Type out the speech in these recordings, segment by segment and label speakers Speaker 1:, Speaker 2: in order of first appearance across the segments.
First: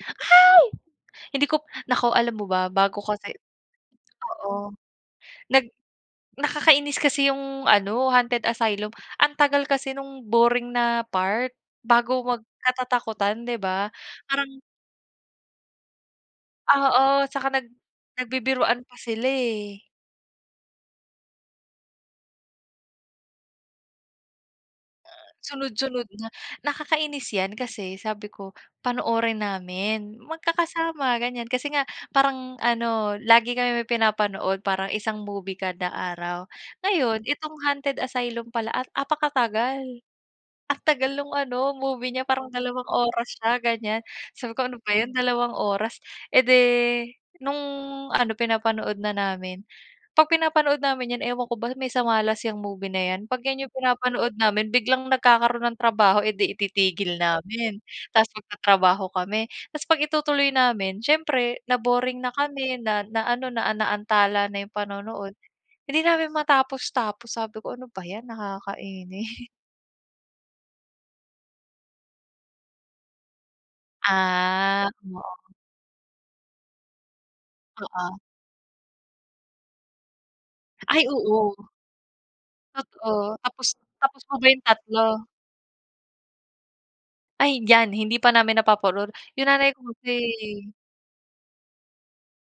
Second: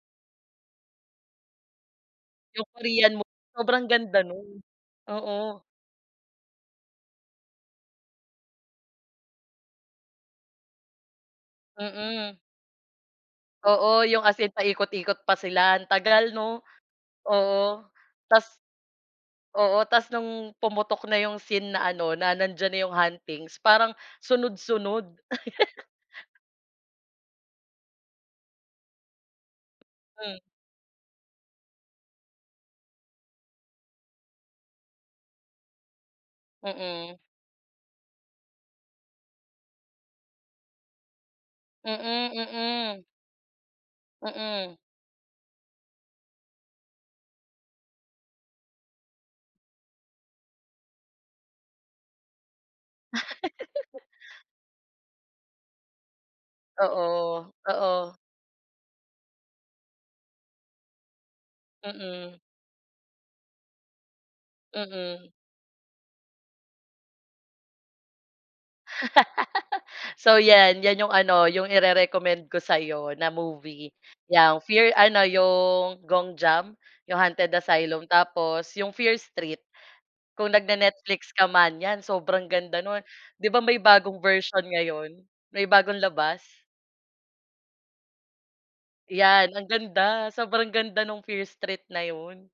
Speaker 1: Ay! hindi ko naku, alam mo
Speaker 2: Yung
Speaker 1: ba, bago
Speaker 2: Korean
Speaker 1: kasi
Speaker 2: movie, sobrang ganda nun,
Speaker 1: oo,
Speaker 2: oo.
Speaker 1: nag nakakainis kasi yung ano, Hunted Asylum ang tagal kasi nung boring na part bago
Speaker 2: Mm.
Speaker 1: magkatatakutan, di ba,
Speaker 2: Oo, yung as in
Speaker 1: parang
Speaker 2: paikot-ikot pa sila. Ang tagal, 'no?
Speaker 1: Oo, tsaka nag
Speaker 2: Oo, tas
Speaker 1: nagbibiruan pa sila
Speaker 2: oo.
Speaker 1: eh.
Speaker 2: Tas nung pumutok na yung scene na ano na nandiyan na yung huntings parang sunod-sunod.
Speaker 1: Sunod-sunod nga. Nakakainis yan kasi sabi ko panoorin namin
Speaker 2: Hmm.
Speaker 1: magkakasama, ganiyan, kasi nga parang ano, lagi kami may pinapanood parang isang movie kada araw,
Speaker 2: Mm.
Speaker 1: ngayon itong Hunted Asylum pala at apakatagal, ang tagal ng ano, movie niya
Speaker 2: Mm,
Speaker 1: parang dalawang
Speaker 2: mm.
Speaker 1: oras siya, ganiyan. Sabi ko,
Speaker 2: Mm.
Speaker 1: "Ano ba yan, dalawang oras." Eh di nung ano, pinapanood na namin, 'pag pinapanood namin yan, ewan ko ba may sa malas yang movie na yan, 'pag yan yung pinapanood namin biglang nagkakaroon ng trabaho, eh di ititigil
Speaker 2: Oo,
Speaker 1: namin
Speaker 2: oo.
Speaker 1: tapos magtatrabaho kami. Tas 'pag itutuloy namin siyempre na-boring na
Speaker 2: Mm.
Speaker 1: kami, na naano, na naantala na yung panonood,
Speaker 2: Mm.
Speaker 1: hindi namin matapos-tapos. Sabi ko, "Ano ba yan, nakakaini"
Speaker 2: So, yan. Yan yung ano, yung ire-recommend ko sa'yo na movie, yang
Speaker 1: Ah,
Speaker 2: Fear, ano,
Speaker 1: oo.
Speaker 2: yung Gonjiam, yung Haunted Asylum.
Speaker 1: Oo.
Speaker 2: Tapos yung Fear Street. Kung
Speaker 1: Ay,
Speaker 2: nagne-Netflix ka
Speaker 1: oo.
Speaker 2: man, yan, sobrang ganda no'n.
Speaker 1: Totoo,
Speaker 2: Di ba
Speaker 1: tapos
Speaker 2: may bagong
Speaker 1: tapos mo ba yung
Speaker 2: version ngayon,
Speaker 1: 3?
Speaker 2: may bagong labas?
Speaker 1: Ay, diyan, hindi pa namin napapanood, yung
Speaker 2: Yan, ang
Speaker 1: nanay ko kasi
Speaker 2: ganda. Sobrang ganda nung Fear Street na yun.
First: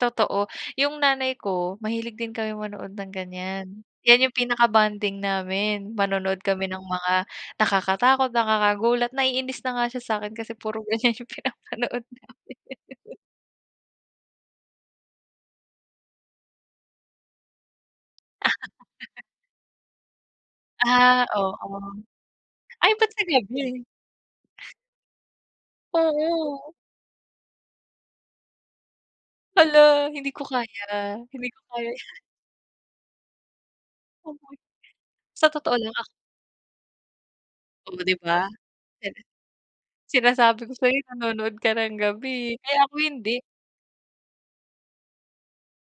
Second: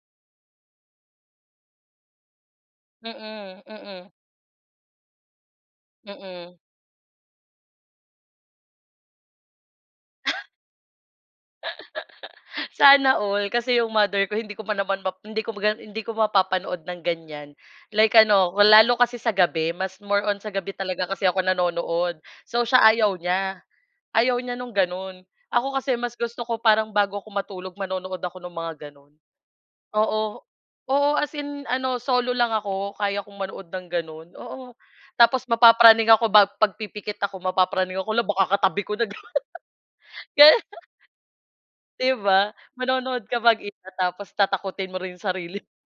Speaker 1: Totoo, yung nanay ko mahilig din kami manood ng
Speaker 2: Mm,
Speaker 1: ganiyan.
Speaker 2: mm.
Speaker 1: Yan yung pinaka-bonding namin. Manonood
Speaker 2: Mm.
Speaker 1: kami ng mga nakakatakot, nakakagulat, naiinis na nga siya sa'kin kasi puro ganiyan yung pinapanood namin.
Speaker 2: Sana all kasi yung mother ko hindi ko pa naman map hindi ko pa yun hindi ko mapapanood ng ganiyan, like ano, lalo kasi sa gabi, mas more on sa gabi talaga kasi
Speaker 1: Ah,
Speaker 2: ako
Speaker 1: oo.
Speaker 2: nanonood. So, siya,
Speaker 1: Ay, ba't
Speaker 2: ayaw
Speaker 1: sa
Speaker 2: niya
Speaker 1: gabi?
Speaker 2: ayaw niya no'ng gano'n, ako kasi mas gusto ko,
Speaker 1: Oo.
Speaker 2: parang bago ako matulog manonood ako ng mga gano'n.
Speaker 1: Hala, hindi ko
Speaker 2: Oo, oo,
Speaker 1: kaya,
Speaker 2: as
Speaker 1: hindi ko
Speaker 2: in
Speaker 1: kaya yan.
Speaker 2: solo lang ako, kaya kong manood ng gano'n,
Speaker 1: Amoy.
Speaker 2: oo.
Speaker 1: Sa
Speaker 2: Tapos
Speaker 1: totoo lang ak
Speaker 2: mapapraning ako, bag 'pag pipikit ako, mapapraning
Speaker 1: Oo,
Speaker 2: ako,
Speaker 1: di
Speaker 2: 'la,
Speaker 1: ba?
Speaker 2: baka katabi ko na.
Speaker 1: [unintelligible] Sinasabi
Speaker 2: Ganun.
Speaker 1: ko sa'yo nanonood ka ng
Speaker 2: Di ba?
Speaker 1: gabi. Kaya ako
Speaker 2: Manonood
Speaker 1: hindi.
Speaker 2: ka mag-isa, tapos tatakutin mo rin yung sarili mo.